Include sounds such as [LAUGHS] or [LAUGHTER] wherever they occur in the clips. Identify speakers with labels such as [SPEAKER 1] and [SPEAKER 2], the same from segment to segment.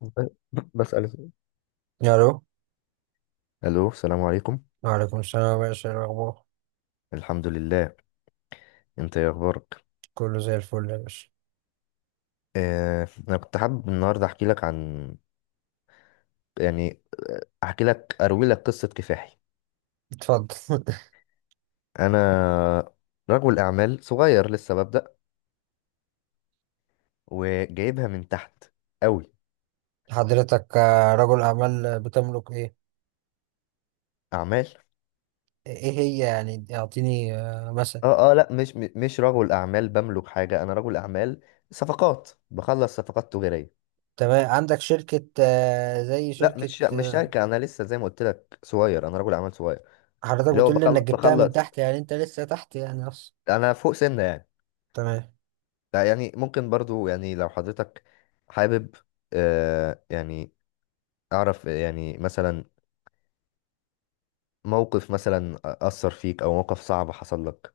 [SPEAKER 1] [LAUGHS] بسأل.
[SPEAKER 2] الو.
[SPEAKER 1] الو، السلام عليكم.
[SPEAKER 2] وعليكم السلام يا باشا، إيه الاخبار؟
[SPEAKER 1] الحمد لله. انت ايه اخبارك؟
[SPEAKER 2] كله زي الفل يا باشا.
[SPEAKER 1] انا كنت حابب النهارده احكي لك عن، يعني احكي لك اروي لك قصة كفاحي.
[SPEAKER 2] اتفضل.
[SPEAKER 1] انا رجل اعمال صغير لسه ببدأ وجايبها من تحت قوي.
[SPEAKER 2] [LAUGHS] حضرتك رجل اعمال، بتملك ايه؟
[SPEAKER 1] اعمال.
[SPEAKER 2] ايه هي يعني، اعطيني مثلا.
[SPEAKER 1] اه، اه، لا، مش رجل اعمال بملك حاجة، انا رجل اعمال. صفقات، بخلص صفقات تجارية.
[SPEAKER 2] تمام، عندك شركة زي
[SPEAKER 1] لا،
[SPEAKER 2] شركة
[SPEAKER 1] مش شركة، انا لسه زي ما قلت لك صغير، انا رجل اعمال صغير.
[SPEAKER 2] حضرتك
[SPEAKER 1] اللي هو
[SPEAKER 2] بتقول لي
[SPEAKER 1] بخل-
[SPEAKER 2] انك جبتها من
[SPEAKER 1] بخلص
[SPEAKER 2] تحت، يعني انت لسه تحت يعني اصلا؟
[SPEAKER 1] انا فوق سنة يعني.
[SPEAKER 2] تمام.
[SPEAKER 1] لا يعني ممكن برضو يعني لو حضرتك حابب، آه يعني أعرف يعني مثلا موقف، مثلا أثر فيك أو موقف صعب حصل لك.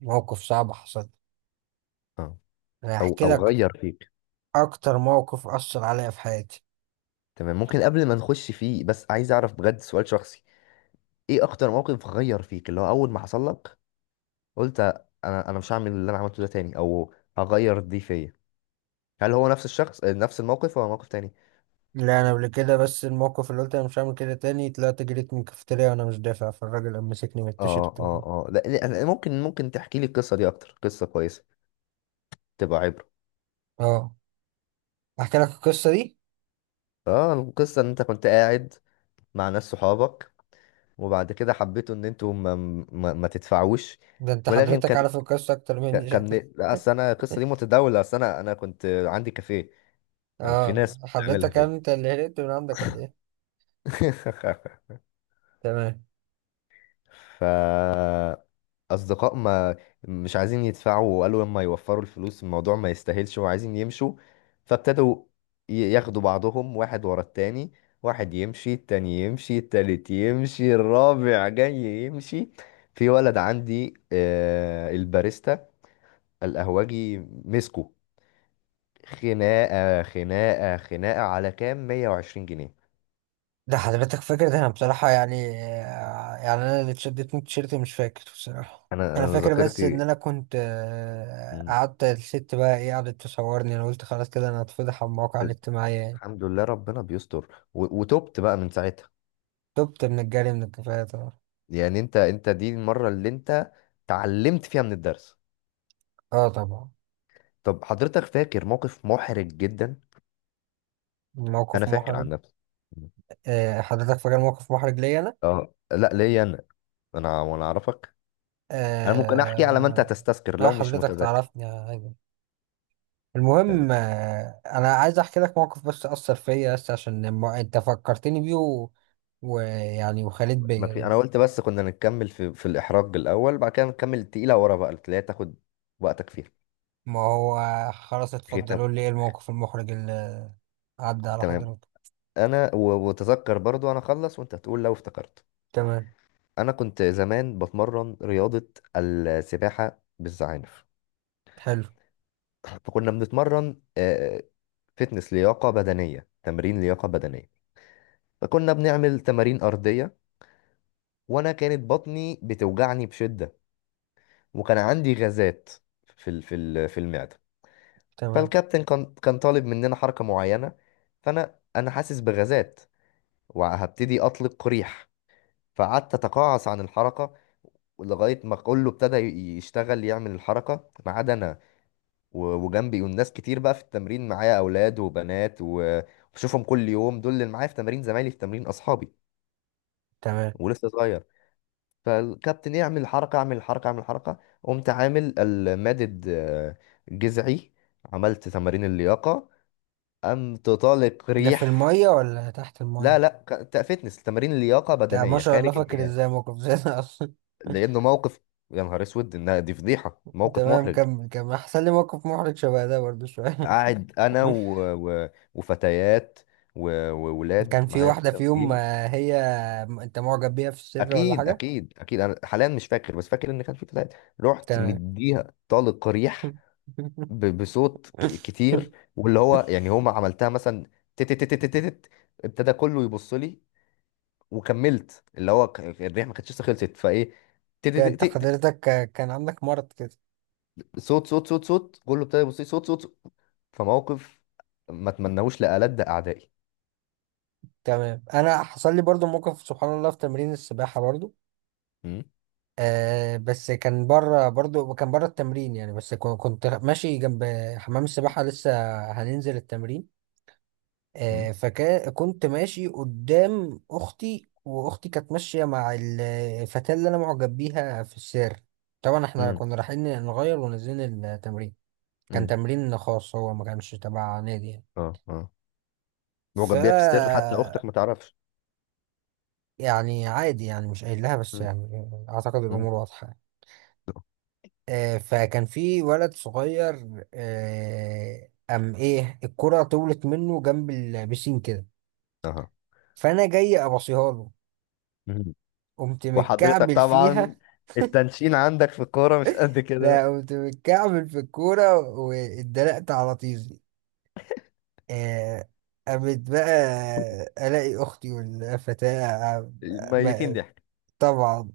[SPEAKER 2] موقف صعب حصل؟
[SPEAKER 1] اه،
[SPEAKER 2] انا
[SPEAKER 1] أو
[SPEAKER 2] هحكي
[SPEAKER 1] أو
[SPEAKER 2] لك
[SPEAKER 1] غير فيك.
[SPEAKER 2] اكتر موقف اثر عليا في حياتي.
[SPEAKER 1] تمام. ممكن قبل ما نخش فيه بس عايز أعرف بجد، سؤال شخصي. إيه أكتر موقف غير فيك اللي هو أول ما حصل لك قلت أنا مش هعمل اللي أنا عملته ده تاني أو هغير دي فيا. هل هو نفس الشخص، نفس الموقف ولا موقف تاني؟
[SPEAKER 2] لا، انا قبل كده، بس الموقف اللي قلت انا مش هعمل كده تاني، طلعت جريت من الكافيتيريا وانا مش دافع، فالراجل قام مسكني من
[SPEAKER 1] اه،
[SPEAKER 2] التيشيرت و-
[SPEAKER 1] اه، اه، لا، لا، ممكن تحكي لي القصة دي، أكتر قصة كويسة تبقى عبرة.
[SPEAKER 2] اه، احكي لك القصه دي.
[SPEAKER 1] اه. القصة ان انت كنت قاعد مع ناس صحابك، وبعد كده حبيتوا ان انتوا ما تدفعوش.
[SPEAKER 2] ده انت
[SPEAKER 1] ولكن
[SPEAKER 2] حضرتك
[SPEAKER 1] كان
[SPEAKER 2] عارف القصه اكتر مني
[SPEAKER 1] كان
[SPEAKER 2] شكلك.
[SPEAKER 1] لا، اصل انا القصة دي
[SPEAKER 2] [LAUGHS]
[SPEAKER 1] متداولة، اصل انا كنت عندي كافيه. كان في
[SPEAKER 2] اه،
[SPEAKER 1] ناس بتعملها
[SPEAKER 2] حضرتك
[SPEAKER 1] فيا.
[SPEAKER 2] انت اللي هربت من عندك ولا ايه؟ تمام.
[SPEAKER 1] [LAUGHS] ف اصدقاء ما مش عايزين يدفعوا، وقالوا لما يوفروا الفلوس الموضوع ما يستاهلش، وعايزين يمشوا. فابتدوا ياخدوا بعضهم واحد ورا التاني. واحد يمشي، التاني يمشي، التالت يمشي، الرابع جاي يمشي. في ولد عندي، الباريستا، القهوجي، مسكه. خناقة خناقة خناقة على كام، 120 جنيه.
[SPEAKER 2] ده حضرتك فاكر؟ ده انا بصراحه يعني يعني انا اللي اتشدت من التيشيرت مش فاكر بصراحه.
[SPEAKER 1] انا
[SPEAKER 2] انا
[SPEAKER 1] أنا
[SPEAKER 2] فاكر بس ان
[SPEAKER 1] ذاكرتي.
[SPEAKER 2] انا كنت
[SPEAKER 1] [LAUGHS] مم.
[SPEAKER 2] قعدت الست بقى ايه قعدت تصورني، انا قلت خلاص كده انا هتفضح على المواقع الاجتماعيه يعني.
[SPEAKER 1] الحمد لله، ربنا بيستر. و- وتوبت بقى من ساعتها.
[SPEAKER 2] تبت من الجري من الكفايه طبعا.
[SPEAKER 1] يعني انت دي المرة اللي انت اتعلمت فيها من الدرس.
[SPEAKER 2] اه طبعا.
[SPEAKER 1] طب حضرتك فاكر موقف محرج جدا؟ انا
[SPEAKER 2] موقف
[SPEAKER 1] فاكر
[SPEAKER 2] محرج؟
[SPEAKER 1] عن نفسي.
[SPEAKER 2] حضرتك فاكر موقف محرج ليا انا؟
[SPEAKER 1] اه، لا، ليا انا، وانا اعرفك. انا ممكن احكي على ما انت
[SPEAKER 2] آه،
[SPEAKER 1] هتستذكر
[SPEAKER 2] اه
[SPEAKER 1] لو مش
[SPEAKER 2] حضرتك
[SPEAKER 1] متذكر.
[SPEAKER 2] تعرفني عادي.
[SPEAKER 1] تمام.
[SPEAKER 2] المهم انا عايز احكي لك موقف بس اثر فيا، بس عشان الم- انت فكرتني بيه و- ويعني، وخليت
[SPEAKER 1] ما
[SPEAKER 2] بيا
[SPEAKER 1] في، انا
[SPEAKER 2] دلوقتي.
[SPEAKER 1] قلت بس كنا نكمل في الاحراج الاول، بعد كده نكمل التقيله ورا بقى اللي هي تاخد وقتك فيها.
[SPEAKER 2] ما هو خلاص، اتفضلوا
[SPEAKER 1] ختام.
[SPEAKER 2] لي. ايه الموقف المحرج اللي عدى على
[SPEAKER 1] تمام.
[SPEAKER 2] حضرتك؟
[SPEAKER 1] انا، و- وتذكر برضو، انا اخلص وانت هتقول لو افتكرت.
[SPEAKER 2] تمام.
[SPEAKER 1] انا كنت زمان بتمرن رياضه، السباحه بالزعانف.
[SPEAKER 2] حلو.
[SPEAKER 1] فكنا بنتمرن، فتنس لياقة بدنية، تمرين لياقة بدنية. فكنا بنعمل تمارين أرضية، وأنا كانت بطني بتوجعني بشدة، وكان عندي غازات في المعدة.
[SPEAKER 2] تمام،
[SPEAKER 1] فالكابتن كان طالب مننا حركة معينة. فأنا حاسس بغازات، وهبتدي أطلق ريح. فقعدت أتقاعس عن الحركة، لغاية ما كله ابتدى يشتغل، يعمل الحركة ما عدا أنا. و- وجنبي، والناس كتير بقى في التمرين معايا، اولاد وبنات، و- وبشوفهم كل يوم، دول اللي معايا في تمرين، زمايلي في تمرين، اصحابي.
[SPEAKER 2] تمام.
[SPEAKER 1] ولسه صغير. فالكابتن يعمل حركه، اعمل حركه، اعمل حركه، قمت عامل المادد، جذعي. عملت تمارين اللياقه، قمت طالق
[SPEAKER 2] ده في
[SPEAKER 1] ريح.
[SPEAKER 2] المية ولا تحت
[SPEAKER 1] لا،
[SPEAKER 2] المية؟
[SPEAKER 1] لا، فتنس تمارين اللياقه
[SPEAKER 2] انت ما
[SPEAKER 1] بدنيه
[SPEAKER 2] شاء الله
[SPEAKER 1] خارج
[SPEAKER 2] فاكر
[SPEAKER 1] المياه.
[SPEAKER 2] ازاي موقف زي ده اصلا؟ [LAUGHS]
[SPEAKER 1] لانه موقف، يا نهار اسود، انها دي فضيحه، موقف
[SPEAKER 2] تمام،
[SPEAKER 1] محرج.
[SPEAKER 2] كمل كمل احسن لي موقف محرج شبه ده برضه شوية.
[SPEAKER 1] قاعد انا
[SPEAKER 2] [LAUGHS]
[SPEAKER 1] و... و... وفتيات، و- وولاد
[SPEAKER 2] كان في
[SPEAKER 1] معايا في
[SPEAKER 2] واحدة في يوم
[SPEAKER 1] التمرين.
[SPEAKER 2] هي انت معجب بيها في السر ولا
[SPEAKER 1] اكيد،
[SPEAKER 2] حاجة؟
[SPEAKER 1] اكيد، اكيد، انا حاليا مش فاكر، بس فاكر ان كان في فتاة. رحت
[SPEAKER 2] تمام.
[SPEAKER 1] مديها طلق ريح، ب- بصوت كتير، واللي هو يعني هما عملتها مثلا. تت تت تت تت تت، ابتدى كله يبص لي، وكملت اللي هو، الريح ما كانتش لسه خلصت فايه. تت
[SPEAKER 2] ده
[SPEAKER 1] تت
[SPEAKER 2] انت
[SPEAKER 1] تت تت،
[SPEAKER 2] حضرتك كان عندك مرض كده؟
[SPEAKER 1] صوت صوت صوت صوت، كله ابتدى يبص لي، صوت صوت صوت. فموقف ما اتمناهوش لألد اعدائي.
[SPEAKER 2] تمام. انا حصل لي برضو موقف سبحان الله في تمرين السباحه برضو.
[SPEAKER 1] م-
[SPEAKER 2] آه بس كان بره برضو، كان بره التمرين يعني، بس كو- كنت ماشي جنب حمام السباحه، لسه هننزل التمرين.
[SPEAKER 1] م-
[SPEAKER 2] آه فكنت ماشي قدام اختي، واختي كانت ماشيه مع الفتاه اللي انا معجب بيها في السير. طبعا احنا
[SPEAKER 1] م-
[SPEAKER 2] كنا رايحين نغير ونزلنا التمرين. كان
[SPEAKER 1] م.
[SPEAKER 2] تمرين خاص، هو ما كانش تبع نادي يعني.
[SPEAKER 1] اه، اه،
[SPEAKER 2] ف
[SPEAKER 1] معجب بيها في سر حتى اختك ما تعرفش؟
[SPEAKER 2] يعني عادي يعني، مش قايل لها بس
[SPEAKER 1] م-
[SPEAKER 2] يعني اعتقد
[SPEAKER 1] م.
[SPEAKER 2] الامور واضحه. فكان في ولد صغير قام ايه الكرة طولت منه جنب البسين كده.
[SPEAKER 1] اها.
[SPEAKER 2] فانا جاي ابصيها له، قمت
[SPEAKER 1] وحضرتك
[SPEAKER 2] متكعبل
[SPEAKER 1] طبعا
[SPEAKER 2] فيها.
[SPEAKER 1] التنشين عندك في الكورة مش قد
[SPEAKER 2] لا،
[SPEAKER 1] كده.
[SPEAKER 2] قمت متكعبل في الكورة واتدلقت على طيزي. آه، قامت بقى الاقي اختي والفتاة عم-
[SPEAKER 1] ميتين
[SPEAKER 2] ما-
[SPEAKER 1] ضحك.
[SPEAKER 2] طبعا،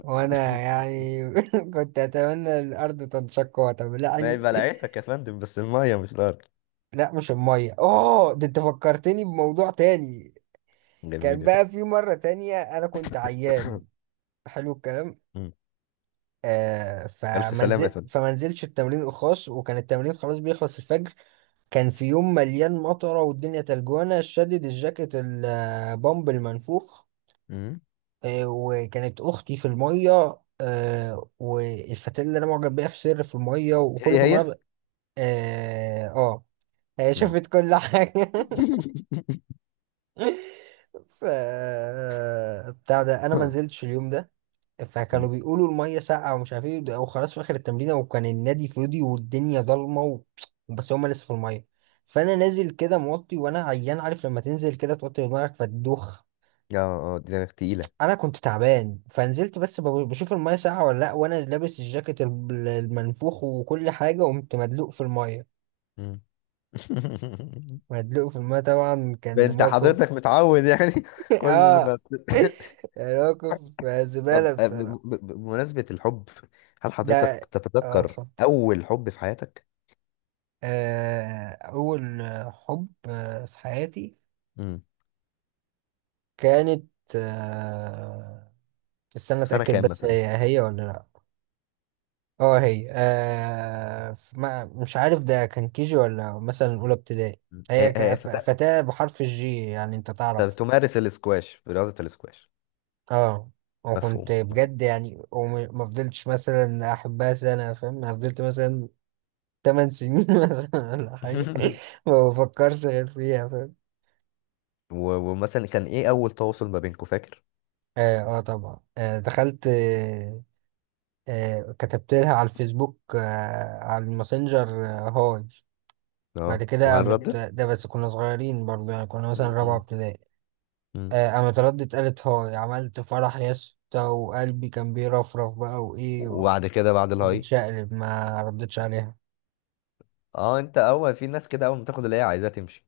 [SPEAKER 2] وانا يعني [LAUGHS] كنت اتمنى الارض تنشق
[SPEAKER 1] ما هي
[SPEAKER 2] وتبلعني.
[SPEAKER 1] بلعتك يا فندم، بس المية مش الأرض.
[SPEAKER 2] لا مش الميه، اوه ده انت فكرتني بموضوع تاني.
[SPEAKER 1] جميل
[SPEAKER 2] كان
[SPEAKER 1] يا فندم.
[SPEAKER 2] بقى في مره تانية انا كنت عيان. حلو الكلام.
[SPEAKER 1] مم.
[SPEAKER 2] آه
[SPEAKER 1] ألف سلامة يا
[SPEAKER 2] فمنزل،
[SPEAKER 1] فندم.
[SPEAKER 2] فمنزلش التمرين الخاص، وكان التمرين خلاص بيخلص الفجر. كان في يوم مليان مطره والدنيا تلجوانه، شدد الجاكيت البامب المنفوخ.
[SPEAKER 1] مم.
[SPEAKER 2] آه، وكانت اختي في الميه، آه والفتاة اللي انا معجب بيها في سر في الميه، وكله
[SPEAKER 1] هي
[SPEAKER 2] في
[SPEAKER 1] هي.
[SPEAKER 2] الميه. اه آه. هي
[SPEAKER 1] مم.
[SPEAKER 2] شافت كل حاجة. [LAUGHS]
[SPEAKER 1] [LAUGHS]
[SPEAKER 2] ف بتاع ده، انا ما نزلتش اليوم ده. فكانوا
[SPEAKER 1] مم.
[SPEAKER 2] بيقولوا المية ساقعة ومش عارف ايه ده- وخلاص في اخر التمرين وكان النادي فاضي والدنيا ضلمة و... بس هما لسه في المية. فانا نازل كده موطي، وانا عيان عارف لما تنزل كده توطي دماغك فتدوخ.
[SPEAKER 1] اه، اه، دماغ تقيلة.
[SPEAKER 2] انا كنت تعبان، فنزلت بس ب- بشوف المية ساقعة ولا لا، وانا لابس الجاكيت ال- المنفوخ وكل حاجة، قمت مدلوق في المية.
[SPEAKER 1] مم. [LAUGHS]
[SPEAKER 2] مدلوق في المية طبعا، كان
[SPEAKER 1] انت حضرتك
[SPEAKER 2] موقف.
[SPEAKER 1] متعود يعني، [LAUGHS]
[SPEAKER 2] [LAUGHS]
[SPEAKER 1] كل ما
[SPEAKER 2] اه،
[SPEAKER 1] [LAUGHS]
[SPEAKER 2] يعني موقف
[SPEAKER 1] طب،
[SPEAKER 2] زبالة بصراحة.
[SPEAKER 1] بمناسبة الحب، هل
[SPEAKER 2] ده
[SPEAKER 1] حضرتك
[SPEAKER 2] اه،
[SPEAKER 1] تتذكر
[SPEAKER 2] اتفضل.
[SPEAKER 1] أول حب في حياتك؟
[SPEAKER 2] أول حب في حياتي،
[SPEAKER 1] مم.
[SPEAKER 2] كانت آه، استنى
[SPEAKER 1] في سنة
[SPEAKER 2] أتأكد،
[SPEAKER 1] كام
[SPEAKER 2] بس
[SPEAKER 1] مثلا؟
[SPEAKER 2] هي هي ولا لأ. اه هي ف- ما مش عارف، ده كان كيجي ولا مثلا أولى ابتدائي.
[SPEAKER 1] مم.
[SPEAKER 2] هي ك-
[SPEAKER 1] آه،
[SPEAKER 2] ف- فتاة بحرف الجي يعني، أنت تعرف.
[SPEAKER 1] تمارس الاسكواش، رياضة الاسكواش.
[SPEAKER 2] اه، وكنت
[SPEAKER 1] مفهوم، مفهوم.
[SPEAKER 2] بجد يعني وما ما فضلتش مثلا أحبها سنة فاهم، أنا فضلت مثلا تمن سنين [LAUGHS] مثلا ولا حاجة.
[SPEAKER 1] [LAUGHS]
[SPEAKER 2] ما بفكرش غير فيها فاهم.
[SPEAKER 1] و- ومثلا كان ايه اول تواصل ما بينكم، فاكر؟
[SPEAKER 2] اه آه طبعا، آه دخلت آه، آه كتبت لها على الفيسبوك، آه على الماسنجر، آه هاي. بعد
[SPEAKER 1] اه،
[SPEAKER 2] كده
[SPEAKER 1] وهل فاكر
[SPEAKER 2] قامت،
[SPEAKER 1] ردت؟
[SPEAKER 2] ده بس كنا صغيرين برضه يعني، كنا مثلا
[SPEAKER 1] م-
[SPEAKER 2] رابعة
[SPEAKER 1] م-
[SPEAKER 2] ابتدائي.
[SPEAKER 1] م.
[SPEAKER 2] قامت ردت قالت هاي، عملت فرح يا اسطى، وقلبي كان بيرفرف بقى وإيه.
[SPEAKER 1] وبعد كده، بعد الهاي؟
[SPEAKER 2] وبتشقلب ما ردتش عليها.
[SPEAKER 1] اه، انت اول، في ناس كده اول ما تاخد اللي هي عايزاها تمشي.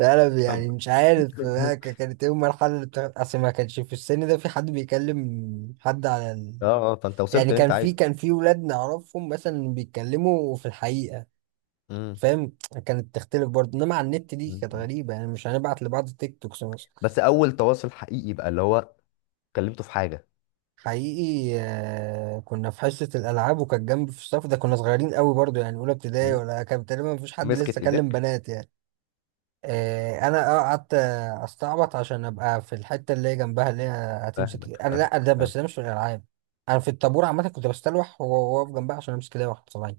[SPEAKER 2] لا انا يعني
[SPEAKER 1] طب.
[SPEAKER 2] مش عارف بقى
[SPEAKER 1] [LAUGHS]
[SPEAKER 2] ك- كانت ايه المرحله اللي بتاعت، اصل ما كانش في السن ده في حد بيكلم حد على ال...
[SPEAKER 1] اه، اه، فانت وصلت
[SPEAKER 2] يعني
[SPEAKER 1] اللي انت
[SPEAKER 2] كان في
[SPEAKER 1] عايزه.
[SPEAKER 2] كان في ولاد نعرفهم مثلا بيتكلموا في الحقيقه،
[SPEAKER 1] م-
[SPEAKER 2] فاهم. كانت تختلف برضه، انما على النت دي
[SPEAKER 1] م-
[SPEAKER 2] كانت
[SPEAKER 1] م.
[SPEAKER 2] غريبه يعني، مش هنبعت لبعض تيك توكس مثلا.
[SPEAKER 1] بس اول تواصل حقيقي بقى اللي هو كلمته في حاجة؟
[SPEAKER 2] حقيقي آه، كنا في حصه الالعاب، وكانت جنبي في الصف، ده كنا صغيرين قوي برضه يعني اولى ابتدائي
[SPEAKER 1] م.
[SPEAKER 2] ولا، كان تقريبا مفيش حد لسه
[SPEAKER 1] مسكت
[SPEAKER 2] كلم
[SPEAKER 1] ايدك؟
[SPEAKER 2] بنات يعني. إيه، انا اه قعدت استعبط عشان ابقى في الحته اللي هي جنبها، اللي هي هتمسك
[SPEAKER 1] فاهمك،
[SPEAKER 2] انا،
[SPEAKER 1] فاهمك،
[SPEAKER 2] لا، ده بس ده
[SPEAKER 1] فاهمك.
[SPEAKER 2] مش في الالعاب. انا في الطابور عامه كنت بستلوح وهو واقف جنبها عشان امسك ايديها واحد صباعي.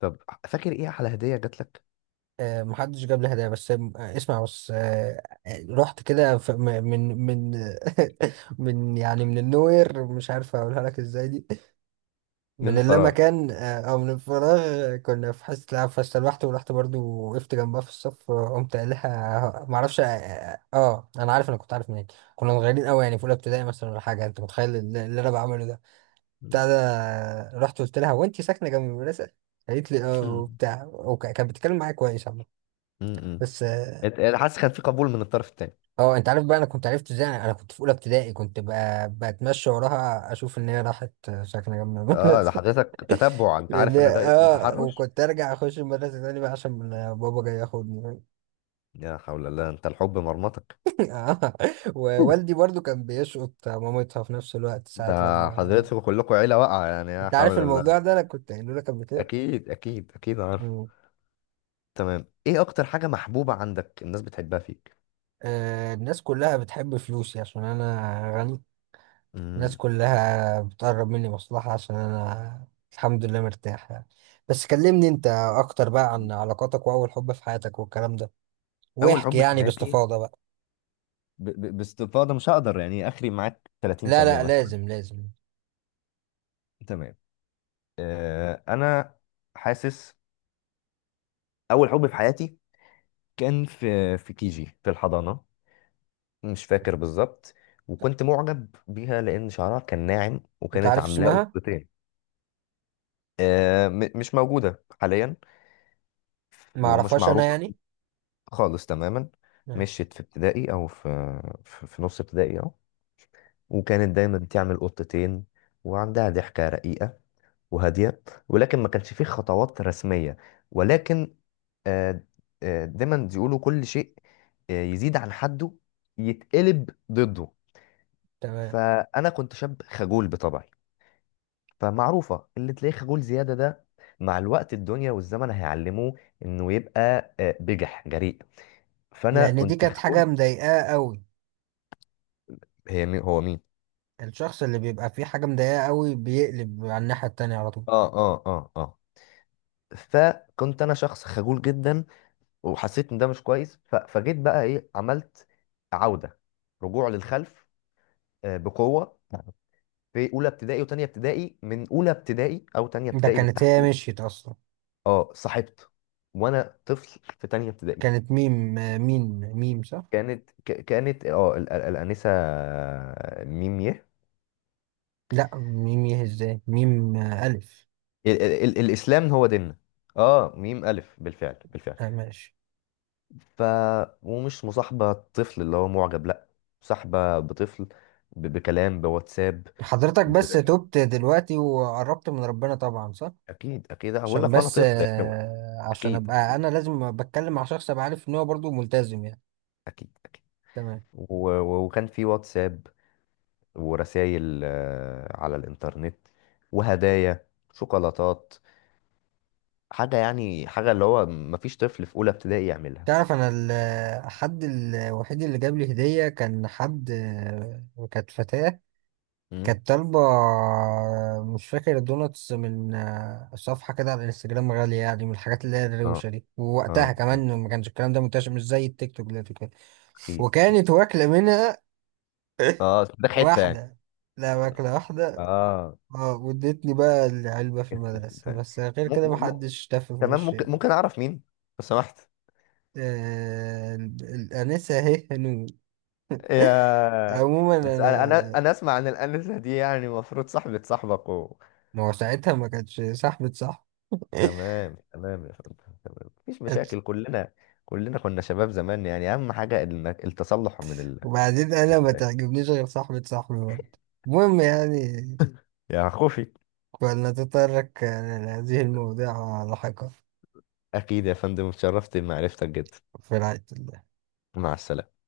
[SPEAKER 1] طب فاكر ايه احلى هدية جات لك؟
[SPEAKER 2] محدش جاب لي هدايا، بس اسمع، بس رحت كده في- م- من [LAUGHS] من يعني من النوير، مش عارف اقولها لك ازاي دي، من
[SPEAKER 1] من فراغ.
[SPEAKER 2] اللامكان او من الفراغ. كنا في حصه العاب، فاستلوحت ورحت برضو وقفت جنبها في الصف، قمت قايل لها ما اعرفش اه، انا عارف، انا كنت عارف منين. كنا صغيرين قوي يعني في اولى ابتدائي مثلا ولا حاجه، انت متخيل اللي انا بعمله ده؟
[SPEAKER 1] م.
[SPEAKER 2] بتاع ده رحت قلت لها، هو انت ساكنه جنب المدرسه؟ قالت لي اه
[SPEAKER 1] م-
[SPEAKER 2] وبتاع، وكانت بتتكلم معايا كويس عامه.
[SPEAKER 1] م.
[SPEAKER 2] بس
[SPEAKER 1] [LAUGHS] انت، أنا حاسس كان في قبول من الطرف التاني.
[SPEAKER 2] اه، انت عارف بقى انا كنت عرفت ازاي؟ انا كنت في اولى ابتدائي، كنت بقى بتمشى وراها اشوف ان هي راحت ساكنه جنب
[SPEAKER 1] اه، ده
[SPEAKER 2] المدرسه. [LAUGHS]
[SPEAKER 1] حضرتك تتبع؟ انت
[SPEAKER 2] لان
[SPEAKER 1] عارف ان ده اسمه
[SPEAKER 2] اه،
[SPEAKER 1] تحرش.
[SPEAKER 2] وكنت ارجع اخش المدرسه تاني بقى عشان بابا جاي ياخدني.
[SPEAKER 1] يا حول الله، انت الحب مرمطك.
[SPEAKER 2] [LAUGHS] اه،
[SPEAKER 1] [LAUGHS]
[SPEAKER 2] ووالدي برضو كان بيشقط مامتها في نفس الوقت
[SPEAKER 1] ده
[SPEAKER 2] ساعه لما.
[SPEAKER 1] حضرتكم كلكم عيلة واقعة يعني، يا
[SPEAKER 2] انت
[SPEAKER 1] حول
[SPEAKER 2] عارف
[SPEAKER 1] الله.
[SPEAKER 2] الموضوع ده، انا كنت قايله لك قبل كده.
[SPEAKER 1] اكيد، اكيد، اكيد عارف.
[SPEAKER 2] مم.
[SPEAKER 1] تمام. ايه اكتر حاجة محبوبة عندك الناس بتحبها فيك؟
[SPEAKER 2] آه، الناس كلها بتحب فلوسي عشان انا غني. الناس
[SPEAKER 1] امم
[SPEAKER 2] كلها بتقرب مني مصلحة عشان أنا الحمد لله مرتاح يعني. بس كلمني أنت أكتر بقى عن علاقاتك وأول حب في حياتك والكلام ده،
[SPEAKER 1] اول
[SPEAKER 2] واحكي
[SPEAKER 1] حب في
[SPEAKER 2] يعني
[SPEAKER 1] حياتي،
[SPEAKER 2] باستفاضة بقى.
[SPEAKER 1] ب... ب... باستفاضة مش هقدر يعني اخري معاك 30
[SPEAKER 2] لا
[SPEAKER 1] ثانية
[SPEAKER 2] لا،
[SPEAKER 1] مثلا.
[SPEAKER 2] لازم لازم.
[SPEAKER 1] تمام. انا حاسس، اول حب في حياتي كان في كيجي، في الحضانة، مش فاكر بالظبط. وكنت معجب بيها لأن شعرها كان ناعم
[SPEAKER 2] أنت
[SPEAKER 1] وكانت
[SPEAKER 2] عارف
[SPEAKER 1] عاملاه
[SPEAKER 2] اسمها؟
[SPEAKER 1] قطتين. مش موجودة حاليا. ومش
[SPEAKER 2] معرفهاش أنا
[SPEAKER 1] معروفة
[SPEAKER 2] يعني.
[SPEAKER 1] خالص تماما.
[SPEAKER 2] ماشي.
[SPEAKER 1] مشيت في ابتدائي، أو في نص ابتدائي أهو. وكانت دايما تعمل قطتين، وعندها ضحكة رقيقة وهادية. ولكن ما كانش فيه خطوات رسمية، ولكن آه، دايما يقولوا كل شيء يزيد عن حده، يتقلب ضده.
[SPEAKER 2] تمام.
[SPEAKER 1] فأنا كنت شاب خجول بطبعي، فمعروفة اللي تلاقيه خجول زيادة ده، مع الوقت الدنيا والزمن هيعلموه انه يبقى بجح، جريء. فانا
[SPEAKER 2] لأن دي
[SPEAKER 1] كنت
[SPEAKER 2] كانت حاجة
[SPEAKER 1] خجول.
[SPEAKER 2] مضايقاه أوي.
[SPEAKER 1] هو مين؟
[SPEAKER 2] الشخص اللي بيبقى فيه حاجة مضايقاه أوي بيقلب على الناحية التانية على طول.
[SPEAKER 1] اه، اه، اه، اه، فكنت انا شخص خجول جدا. وحسيت ان ده مش كويس، ف... فجيت بقى ايه، عملت عودة، رجوع للخلف، بقوة. في اولى ابتدائي وتانية ابتدائي، من اولى ابتدائي او تانية
[SPEAKER 2] ده
[SPEAKER 1] ابتدائي
[SPEAKER 2] كانت هي
[SPEAKER 1] بالتحديد.
[SPEAKER 2] مشيت أصلا.
[SPEAKER 1] اه، صاحبت وانا طفل في تانية ابتدائي.
[SPEAKER 2] كانت ميم، ميم ميم صح؟
[SPEAKER 1] كانت ك- كانت اه ال- ال- الانسه ميم يه.
[SPEAKER 2] لا، ميم ايه ازاي؟ ميم ألف.
[SPEAKER 1] الاسلام هو ديننا. اه، ميم الف بالفعل، بالفعل.
[SPEAKER 2] آه ماشي.
[SPEAKER 1] ف ومش مصاحبه طفل اللي هو معجب لا، مصاحبه بطفل، ب- بكلام بواتساب.
[SPEAKER 2] حضرتك
[SPEAKER 1] ب...
[SPEAKER 2] بس تبت دلوقتي وقربت من ربنا طبعا صح؟
[SPEAKER 1] اكيد، اكيد هقول
[SPEAKER 2] عشان
[SPEAKER 1] لك وانا
[SPEAKER 2] بس
[SPEAKER 1] طفل، [LAUGHS] يعني،
[SPEAKER 2] عشان
[SPEAKER 1] اكيد،
[SPEAKER 2] ابقى
[SPEAKER 1] اكيد،
[SPEAKER 2] انا لازم بتكلم مع شخص ابقى عارف ان هو برضه ملتزم يعني.
[SPEAKER 1] اكيد، اكيد.
[SPEAKER 2] تمام.
[SPEAKER 1] و... و- وكان في واتساب، ورسائل على الانترنت، وهدايا، شوكولاتات. حاجه يعني، حاجه اللي هو مفيش طفل في اولى ابتدائي يعملها.
[SPEAKER 2] تعرف انا ال- الحد الوحيد اللي جاب لي هدية كان حد، كانت فتاة.
[SPEAKER 1] مم.
[SPEAKER 2] كانت طالبة مش فاكر دوناتس من صفحة كده على الانستجرام غالية يعني، من الحاجات اللي هي
[SPEAKER 1] اه،
[SPEAKER 2] الروشة دي، ووقتها
[SPEAKER 1] اه، اه،
[SPEAKER 2] كمان ما كانش الكلام ده منتشر، مش زي التيك توك دلوقتي وكده.
[SPEAKER 1] اكيد، اكيد.
[SPEAKER 2] وكانت واكلة منها. ايه؟
[SPEAKER 1] اه، ده حته يعني.
[SPEAKER 2] واحدة. لا، ماكلة واحدة.
[SPEAKER 1] اه،
[SPEAKER 2] اه، وادتني بقى العلبة في
[SPEAKER 1] جت كده
[SPEAKER 2] المدرسة،
[SPEAKER 1] تاني.
[SPEAKER 2] بس غير
[SPEAKER 1] م...
[SPEAKER 2] كده
[SPEAKER 1] م...
[SPEAKER 2] محدش تف في
[SPEAKER 1] تمام.
[SPEAKER 2] وشي.
[SPEAKER 1] ممكن اعرف مين لو سمحت. [LAUGHS]
[SPEAKER 2] آه ال- الأنسة اهي هنود.
[SPEAKER 1] يا،
[SPEAKER 2] عموما
[SPEAKER 1] بس انا انا
[SPEAKER 2] أنا.
[SPEAKER 1] انا اسمع عن الانسه دي يعني المفروض صاحبه صاحبك
[SPEAKER 2] ما هو ساعتها ما كانتش صاحبة صاحب. [LAUGHS]
[SPEAKER 1] تمام، تمام يا فندم، تمام مفيش مشاكل، كلنا، كلنا كنا شباب زمان يعني، اهم حاجه انك التصلح من
[SPEAKER 2] وبعدين أنا ما تعجبنيش غير صاحبة صاحبي برضه. المهم يعني،
[SPEAKER 1] يا خوفي.
[SPEAKER 2] فلنتطرق لهذه المواضيع لاحقا.
[SPEAKER 1] اكيد يا فندم، اتشرفت بمعرفتك جدا.
[SPEAKER 2] في رعاية الله.
[SPEAKER 1] مع السلامه.